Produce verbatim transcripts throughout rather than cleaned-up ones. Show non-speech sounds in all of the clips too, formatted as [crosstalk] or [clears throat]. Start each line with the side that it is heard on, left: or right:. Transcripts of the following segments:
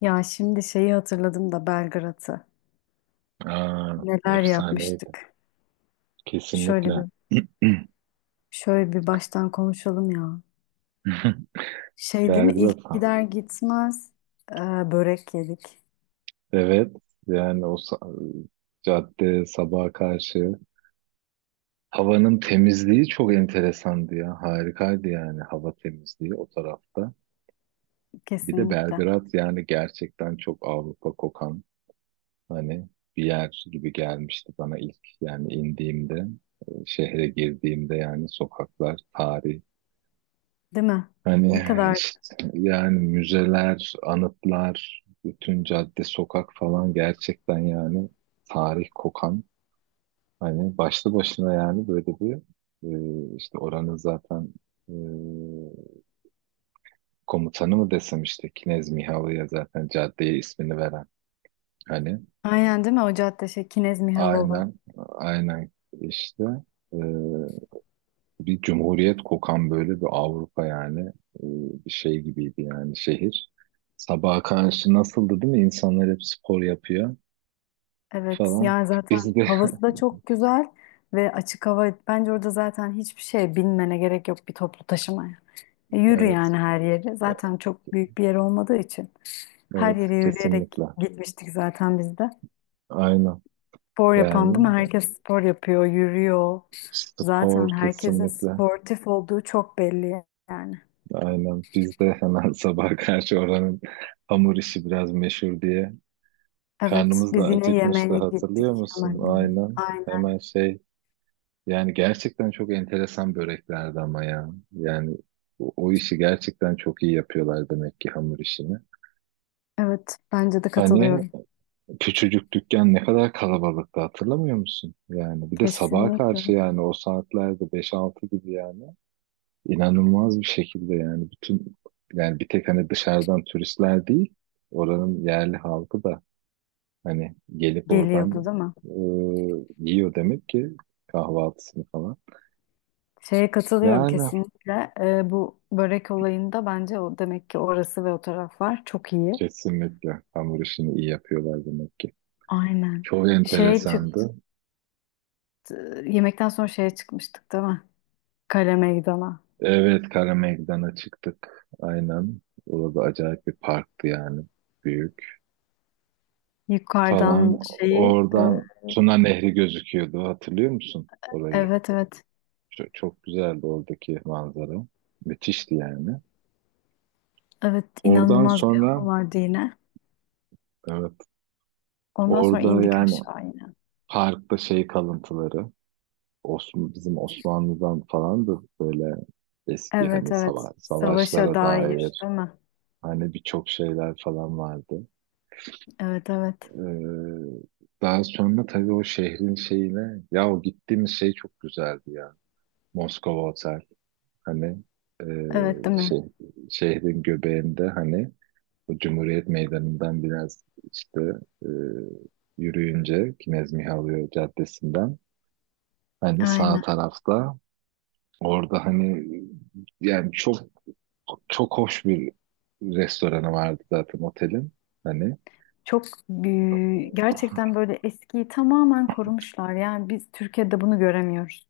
left: Ya şimdi şeyi hatırladım da Belgrad'ı.
right: Aa,
left: Neler
right: efsaneydi.
left: yapmıştık.
right: Kesinlikle.
left: Şöyle bir
right: [clears throat]
left: şöyle bir baştan konuşalım ya. Şey değil mi?
right: Belgrad.
left: İlk gider gitmez e, börek yedik.
right: Evet. Yani o sa- cadde sabaha karşı havanın temizliği çok enteresandı ya. Harikaydı yani hava temizliği o tarafta. Bir de
left: Kesinlikle.
right: Belgrad yani gerçekten çok Avrupa kokan hani bir yer gibi gelmişti bana ilk yani indiğimde, e, şehre girdiğimde yani sokaklar, tarih.
left: Değil mi?
right: Hani
left: Ne kadar.
right: işte yani müzeler, anıtlar, bütün cadde, sokak falan gerçekten yani tarih kokan. Hani başlı başına yani böyle bir e, işte oranın zaten e, komutanı mı desem işte Knez Mihalı'ya zaten caddeye ismini veren. Hani
left: Aynen değil mi? O cadde şey Kinez Mihalova.
right: aynen, aynen işte bir cumhuriyet kokan böyle bir Avrupa yani e, bir şey gibiydi yani şehir. Sabaha karşı nasıldı değil mi? İnsanlar hep spor yapıyor
left: Evet.
right: falan.
left: Yani zaten
right: Biz de
left: havası da çok güzel ve açık hava. Bence orada zaten hiçbir şeye binmene gerek yok bir toplu taşımaya. E,
right: [laughs]
left: Yürü
right: evet,
left: yani her yeri. Zaten çok büyük bir yer olmadığı için. Her
right: evet,
left: yere yürüyerek
right: kesinlikle,
left: gitmiştik zaten biz de.
right: aynen
left: Spor yapan değil mi?
right: yani
left: Herkes spor yapıyor, yürüyor.
right: spor
left: Zaten herkesin
right: kesinlikle,
left: sportif olduğu çok belli yani.
right: aynen biz de hemen [laughs] sabah karşı oranın hamur işi biraz meşhur diye
left: Evet,
right: karnımız da
left: biz yine
right: acıkmıştı
left: yemeğe
right: hatırlıyor
left: gittik
right: musun?
left: hemen dedi.
right: Aynen
left: Aynen.
right: hemen şey. Yani gerçekten çok enteresan böreklerdi ama ya. Yani o, o işi gerçekten çok iyi yapıyorlar demek ki hamur işini.
left: Evet, bence de
right: Hani
left: katılıyorum.
right: küçücük dükkan ne kadar kalabalıktı hatırlamıyor musun? Yani bir de sabaha
left: Kesinlikle
right: karşı yani o saatlerde beş altı gibi yani inanılmaz bir şekilde yani bütün yani bir tek hani dışarıdan turistler değil, oranın yerli halkı da hani gelip oradan
left: geliyordu değil mi?
right: e, yiyor demek ki kahvaltısını falan.
left: Şeye katılıyorum
right: Yani
left: kesinlikle. Ee, bu börek olayında bence o demek ki orası ve o taraflar çok iyi.
right: kesinlikle. Hamur işini iyi yapıyorlar demek ki.
left: Aynen.
right: Çok
left: Şey çıktı,
right: enteresandı.
left: yemekten sonra şeye çıkmıştık değil mi? Kale meydana.
right: Evet, Kara Meydan'a çıktık. Aynen. Orada acayip bir parktı yani. Büyük falan.
left: Yukarıdan şeyi e,
right: Oradan Tuna Nehri gözüküyordu. Hatırlıyor musun orayı?
left: evet evet
right: Çok, çok güzeldi oradaki manzara. Müthişti yani.
left: evet
right: Oradan
left: inanılmaz bir hava
right: sonra
left: vardı yine.
right: evet
left: Ondan sonra
right: orada
left: indik
right: yani
left: aşağı yine.
right: parkta şey kalıntıları Osman, bizim Osmanlı'dan falan da böyle eski
left: Evet
right: hani
left: evet
right: sava-
left: savaşa
right: savaşlara
left: dair
right: dair.
left: değil mi?
right: Hani birçok şeyler falan vardı.
left: Evet evet
right: Ee, Daha sonra tabii o şehrin şeyine ya o gittiğimiz şey çok güzeldi ya. Moskova Otel. Hani e,
left: evet değil mi?
right: şey, şehrin göbeğinde hani o Cumhuriyet Meydanı'ndan biraz işte e, yürüyünce Knez Mihailo Caddesi'nden hani sağ
left: Aynen.
right: tarafta orada hani yani çok çok hoş bir restoranı vardı zaten otelin. Hani
left: Çok e, gerçekten böyle eskiyi tamamen korumuşlar. Yani biz Türkiye'de bunu göremiyoruz.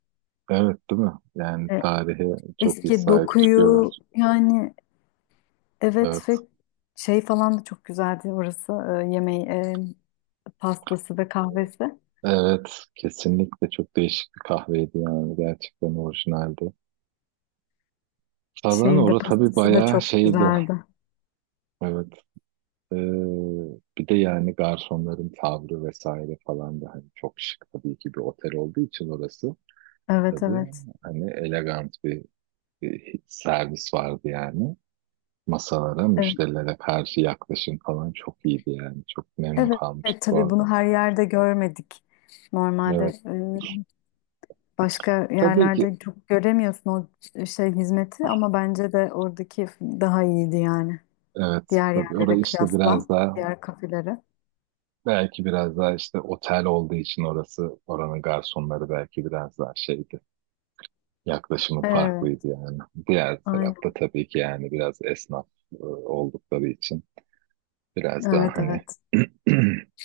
right: evet, değil mi? Yani
left: E,
right: tarihe çok iyi
left: eski
right: sahip çıkıyorlar.
left: dokuyu yani
right: Evet.
left: evet ve şey falan da çok güzeldi orası e, yemeği e, pastası ve kahvesi.
right: Evet. Kesinlikle çok değişik bir kahveydi yani. Gerçekten orijinaldi. Falan
left: Şeyi de
right: orası tabii
left: pastası da
right: bayağı
left: çok
right: şeydi.
left: güzeldi.
right: Evet. Ee, Bir de yani garsonların tavrı vesaire falan da hani çok şık tabii ki bir otel olduğu için orası.
left: Evet
right: Tabii
left: evet.
right: hani elegant bir, bir servis vardı yani. Masalara,
left: Evet,
right: müşterilere karşı yaklaşım falan çok iyiydi yani. Çok memnun
left: evet, evet,
right: kalmıştık
left: tabii
right: orada.
left: bunu her yerde görmedik. Normalde
right: Evet.
left: e, başka
right: Tabii ki.
left: yerlerde çok göremiyorsun o şey hizmeti ama bence de oradaki daha iyiydi yani.
right: Evet,
left: Diğer
right: tabii orası
left: yerlere
right: işte
left: kıyasla,
right: biraz daha
left: diğer kafelere.
right: belki biraz daha işte otel olduğu için orası oranın garsonları belki biraz daha şeydi. Yaklaşımı farklıydı
left: Evet,
right: yani. Diğer tarafta
left: aynen.
right: tabii ki yani biraz esnaf e, oldukları için biraz daha
left: Evet
right: hani
left: evet.
right: [clears throat]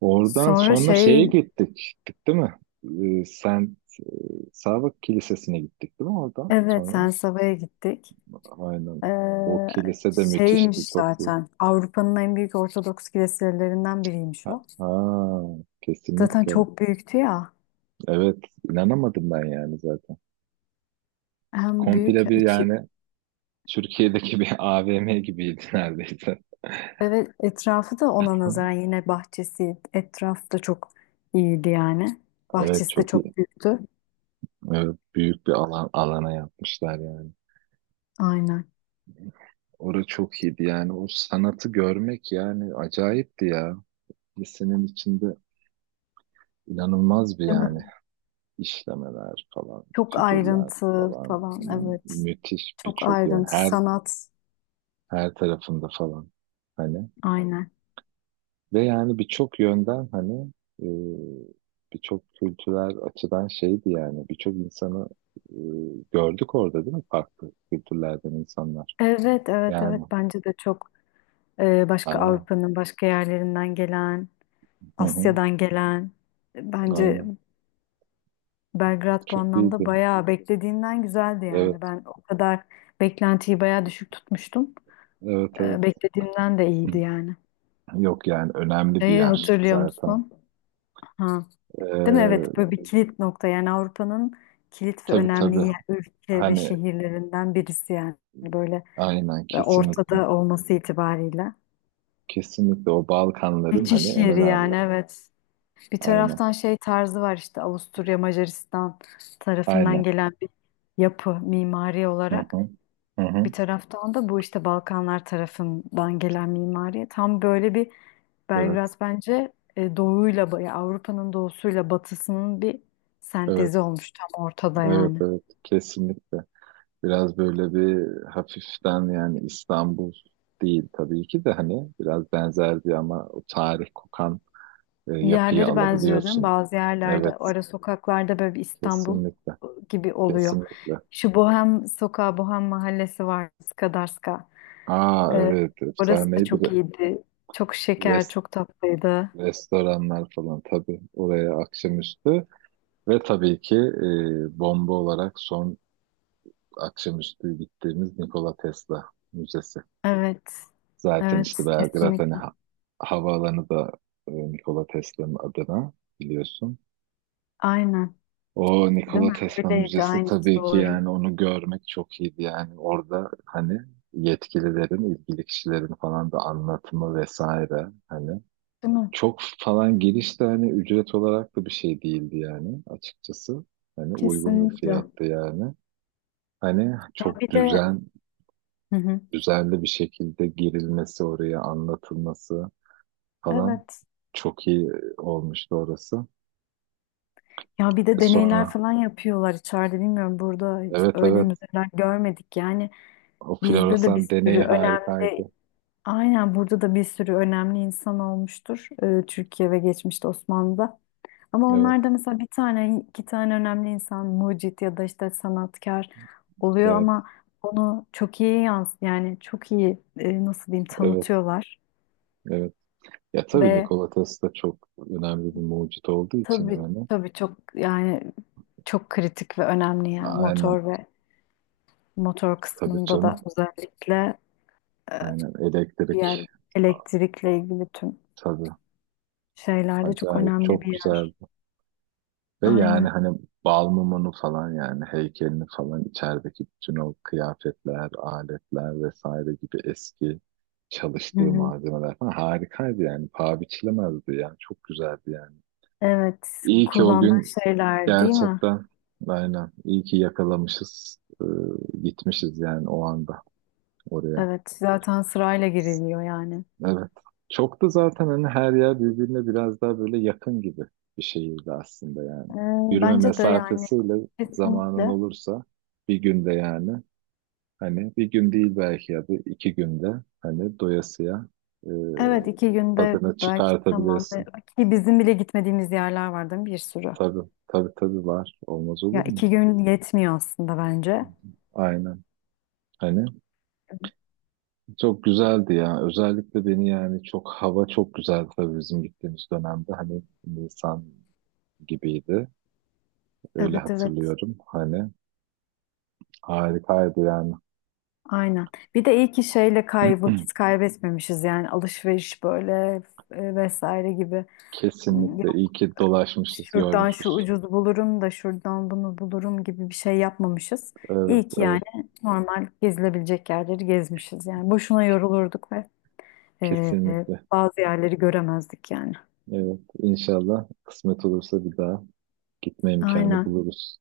right: oradan
left: Sonra
right: sonra şeye
left: şey,
right: gittik. Gittik değil mi? Ee, sen Sağbak Kilisesi'ne gittik değil mi oradan
left: evet
right: sonra?
left: Sensava'ya gittik.
right: Aynen.
left: Ee,
right: O kilise de müthişti,
left: şeymiş
right: çok iyi.
left: zaten Avrupa'nın en büyük Ortodoks kiliselerinden biriymiş
right: Ha,
left: o.
right: ha,
left: Zaten
right: kesinlikle.
left: çok büyüktü ya.
right: Evet, inanamadım ben yani zaten.
left: Hem büyük
right: Komple bir
left: içi
right: yani Türkiye'deki bir [laughs] A V M gibiydi neredeyse.
left: evet etrafı da ona nazaran
right: [laughs]
left: yine bahçesi etraf da çok iyiydi yani.
right: Evet
left: Bahçesi de
right: çok iyi.
left: çok büyüktü.
right: Evet, büyük bir alan alana yapmışlar yani.
left: Aynen.
right: Orası çok iyiydi yani. O sanatı görmek yani acayipti ya. Lisenin içinde inanılmaz bir
left: Değil mi?
right: yani işlemeler falan,
left: Çok
right: figürler
left: ayrıntı
right: falan.
left: falan
right: mü-
left: evet.
right: Müthiş
left: Çok
right: birçok yani
left: ayrıntı
right: her
left: sanat.
right: her tarafında falan. Hani
left: Aynen.
right: ve yani birçok yönden hani e, birçok kültürel açıdan şeydi yani birçok insanı e, gördük orada değil mi? Farklı kültürlerden insanlar.
left: Evet evet evet
right: Yani
left: bence de çok e, başka
right: aynen.
left: Avrupa'nın başka yerlerinden gelen,
right: Hı hı,
left: Asya'dan gelen e, bence
right: aynen.
left: Belgrad bu
right: Çok
left: anlamda
right: iyiydi.
left: bayağı beklediğimden güzeldi yani.
right: Evet,
left: Ben o kadar beklentiyi bayağı düşük tutmuştum.
right: evet, evet.
left: Ee, beklediğimden de iyiydi yani.
right: [clears throat] Yok yani önemli bir
left: Şeyi
right: yer
left: hatırlıyor
right: zaten.
left: musun? Ha. Değil mi?
right: Ee,
left: Evet böyle bir kilit nokta yani Avrupa'nın kilit ve
right: tabii
left: önemli
right: tabii.
left: yer- ülke ve
right: Hani
left: şehirlerinden birisi yani. Böyle
right: aynen kesinlikle.
left: ortada olması itibariyle.
right: Kesinlikle o Balkanların hani
left: Geçiş
right: en
left: yeri
right: önemli.
left: yani evet. Bir
right: Aynen.
left: taraftan şey tarzı var işte Avusturya Macaristan tarafından
right: Aynen.
left: gelen bir yapı mimari
right: Hı
left: olarak.
right: hı. Hı
left: Bir
right: hı.
left: taraftan da bu işte Balkanlar tarafından gelen mimari tam böyle bir Belgrad
right: Evet.
left: bence e, doğuyla ba- ya Avrupa'nın doğusuyla batısının bir
right: Evet.
left: sentezi olmuş tam ortada
right: Evet,
left: yani.
right: evet kesinlikle. Biraz böyle bir hafiften yani İstanbul değil tabii ki de hani biraz benzer bir ama o tarih kokan e, yapıyı
left: Yerleri benziyor değil mi?
right: alabiliyorsun.
left: Bazı
right: Evet
left: yerlerde ara sokaklarda böyle bir İstanbul
right: kesinlikle,
left: gibi oluyor.
right: kesinlikle.
left: Şu Bohem sokağı, Bohem mahallesi var Skadarska.
right: Aa
left: E,
right: evet
left: orası da
right: efsaneydi
left: çok
right: re-
left: iyiydi. Çok şeker,
right: rest,
left: çok tatlıydı.
right: restoranlar falan tabii oraya akşamüstü ve tabii ki e, bomba olarak son akşamüstü gittiğimiz Nikola Tesla Müzesi.
left: Evet.
right: Zaten
left: Evet,
right: işte Belgrad hani
left: kesinlikle.
right: ha- havaalanı da e, Nikola Tesla'nın adına biliyorsun.
left: Aynen.
right: O
left: Değil
right: Nikola
left: mi?
right: Tesla
left: Öyleydi
right: Müzesi
left: aynı
right: tabii ki
left: doğru.
right: yani onu görmek çok iyiydi yani orada hani yetkililerin, ilgili kişilerin falan da anlatımı vesaire hani
left: Değil mi?
right: çok falan giriş de hani ücret olarak da bir şey değildi yani açıkçası. Hani uygun bir
left: Kesinlikle.
right: fiyattı yani. Hani
left: Ya
right: çok
left: bir de
right: düzen,
left: hı hı.
right: düzenli bir şekilde girilmesi oraya anlatılması falan.
left: Evet.
right: Çok iyi e, olmuştu orası.
left: Ya bir
right: E evet.
left: de deneyler
right: Sonra
left: falan yapıyorlar içeride bilmiyorum burada hiç
right: evet,
left: öyle
right: evet
left: müzeler görmedik yani
right: o
left: bizde de bir
right: floresan deneyi
left: sürü önemli
right: harikaydı.
left: aynen burada da bir sürü önemli insan olmuştur e, Türkiye ve geçmişte Osmanlı'da ama
right: Evet,
left: onlar da mesela bir tane iki tane önemli insan mucit ya da işte sanatkar oluyor
right: evet,
left: ama onu çok iyi yans yani çok iyi e, nasıl diyeyim
right: evet,
left: tanıtıyorlar
right: evet. Ya tabii
left: ve
right: Nikola Tesla çok önemli bir mucit olduğu için
left: tabii
right: yani.
left: tabii çok yani çok kritik ve önemli ya
right: Aynen
left: motor ve motor
right: tabii
left: kısmında da
right: canım.
left: özellikle e,
right: Aynen
left: bir yer
right: elektrik
left: elektrikle ilgili tüm
right: tabii.
left: şeylerde çok
right: Acayip
left: önemli
right: çok
left: bir
right: güzel.
left: yer.
right: Ve yani
left: Aynen.
right: hani bal Balmumun'u falan yani heykelini falan içerideki bütün o kıyafetler, aletler vesaire gibi eski
left: Hı
right: çalıştığı
left: hı.
right: malzemeler falan harikaydı yani. Paha biçilemezdi yani. Çok güzeldi yani.
left: Evet,
right: İyi ki o
left: kullandığı
right: gün
left: şeyler değil mi?
right: gerçekten aynen iyi ki yakalamışız, e, gitmişiz yani o anda oraya.
left: Evet, zaten sırayla giriliyor yani.
right: Evet. Çok da zaten hani her yer birbirine biraz daha böyle yakın gibi bir şehirdi aslında yani.
left: Ee,
right: Yürüme
left: bence de yani
right: mesafesiyle zamanın
left: kesinlikle.
right: olursa bir günde yani hani bir gün değil belki ya da iki günde hani doyasıya e,
left: Evet, iki günde
right: tadını
left: belki tamam.
right: çıkartabilirsin.
left: Ki bizim bile gitmediğimiz yerler var değil mi? Bir sürü.
right: Tabii, tabii tabii var. Olmaz
left: Ya
right: olur mu?
left: iki gün yetmiyor aslında bence.
right: Aynen. Hani çok güzeldi ya. Özellikle beni yani çok hava çok güzeldi tabii bizim gittiğimiz dönemde. Hani Nisan gibiydi. Öyle
left: Evet evet
right: hatırlıyorum. Hani harikaydı yani.
left: aynen. Bir de iyi ki şeyle kay vakit kaybetmemişiz yani alışveriş böyle e, vesaire gibi.
right: Kesinlikle. İyi
left: Yok
right: ki dolaşmışız,
left: şuradan şu
right: görmüşüz.
left: ucuz bulurum da şuradan bunu bulurum gibi bir şey yapmamışız.
right: Evet,
left: İyi ki
right: evet.
left: yani normal gezilebilecek yerleri gezmişiz yani. Boşuna yorulurduk ve e,
right: Kesinlikle.
left: bazı yerleri göremezdik yani.
right: Evet. İnşallah kısmet olursa bir daha gitme imkanı
left: Aynen.
right: buluruz.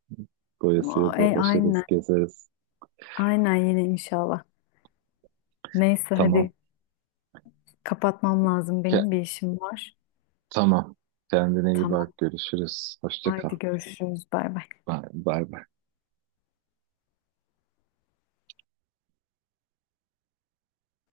right: Doyasıya
left: E,
right: dolaşırız,
left: aynen.
right: gezeriz.
left: Aynen yine inşallah. Neyse
right: Tamam.
left: hadi kapatmam lazım
right: Ke-
left: benim bir işim var.
right: tamam. Kendine iyi
left: Tamam.
right: bak. Görüşürüz. Hoşça kal.
left: Haydi görüşürüz. Bay bay.
right: Bay bay. Bay.